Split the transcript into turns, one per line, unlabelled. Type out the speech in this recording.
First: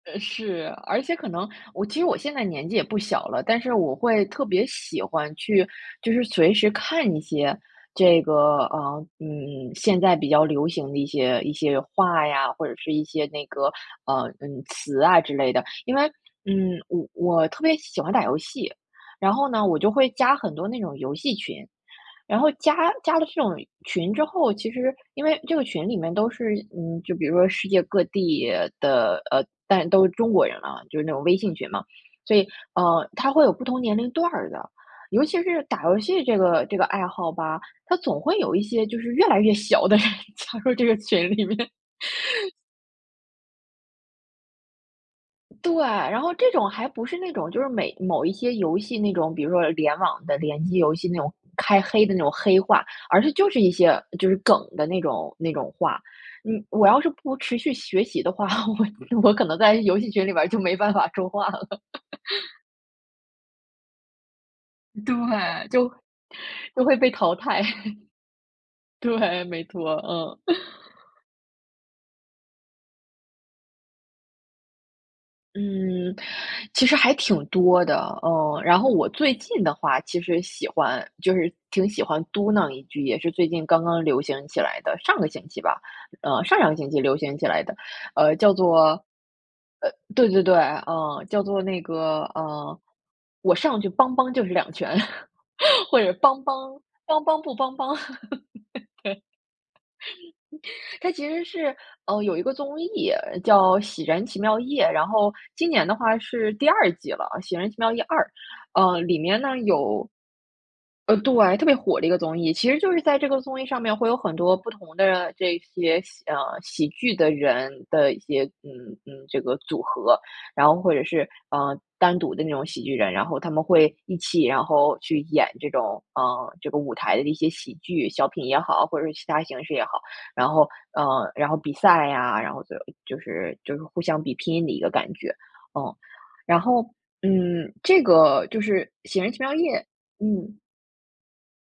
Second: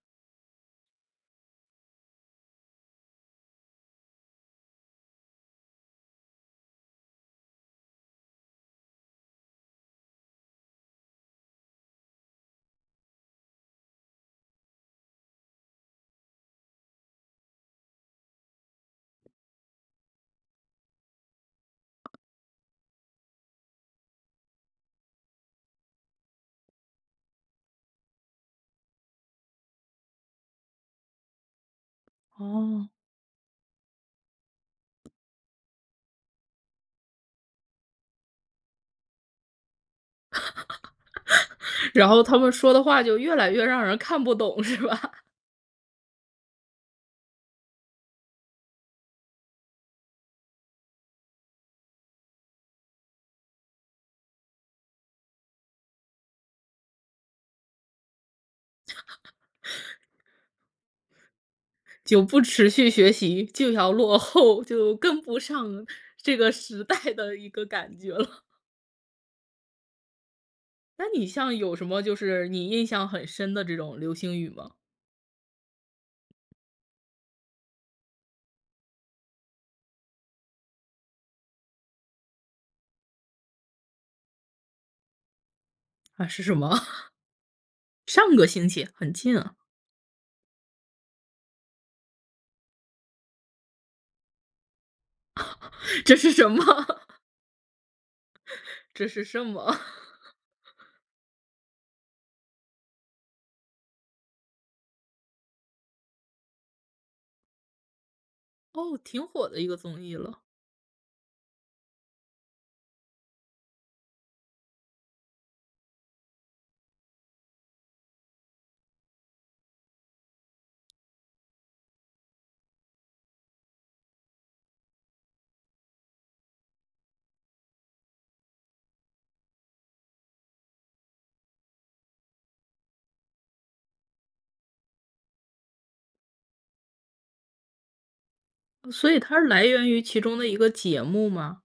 呃，是。而且可能我其实我现在年纪也不小了，但是我会特别喜欢去就是随时看一些这个，啊，嗯，现在比较流行的一些一些话呀，或者是一些那个，呃，嗯，词啊之类的。因为嗯，我我特别喜欢打游戏，然后呢，我就会加很多那种游戏群。然后加加了这种群之后，其实因为这个群里面都是嗯，就比如说世界各地的呃，但都是中国人啊，就是那种微信群嘛。所以，
哦。
呃，它会有不同年龄段儿的，尤其是打游戏这个这个爱好吧，它总会有一些就是越来越小的人加入这个群里面。
然后他们说的话就越来越让人看不懂，是吧？
对。然后这种还不是那种就是每某一些游戏那种比如说联网的联机游戏那种开黑的那种黑话。而是就是一些就是梗的那种那种话。嗯，我要是不持续学习的话，我我 可能在游戏群里边儿就没办法说话了。
就不持续学习就要落后，就跟不
对，
上
就
这个时
就会
代
被
的
淘
一
汰。
个感 觉了。
对，没错，嗯。
那你像有什么就是你印象很深的这种流行语吗？
嗯，其实还挺多的，嗯。然后我最近的话其实喜欢就是挺喜欢嘟囔一句，也是最近刚刚流行起来的上个星期吧
啊，
呃，
是什
上上
么？
个星期流行起来的，呃，
上个
叫
星期，
做
很近啊。
呃，对对对，嗯，叫做那个，嗯，“我上去邦邦就是两拳”，或 者
这是
“邦
什么？
邦 邦邦不邦邦”。对。
这是什么？
它其实是呃，有一个综艺叫《喜人奇妙夜》，然后今年的话是第2季了，《喜人奇妙夜2》，
哦，
呃，里
挺
面
火
呢
的一个综
有
艺了。
呃，对，特别火的一个综艺，其实就是在这个综艺上面会有很多不同的这些喜啊，喜剧的人的一些嗯，嗯，这个组合，然后或者是，啊，单独的那种喜剧人，然后他们会一起，然后去演这种啊，这个舞台的一些喜剧，小品也好，或者是其它形式也好。然后嗯，然后比赛啊，然后就就是就是互相比拼的一个感觉。嗯，然后嗯，这个就是
哦，所
《喜
以
人奇
它是
妙
来
夜》
源于其中的一
嗯。
个节目吗？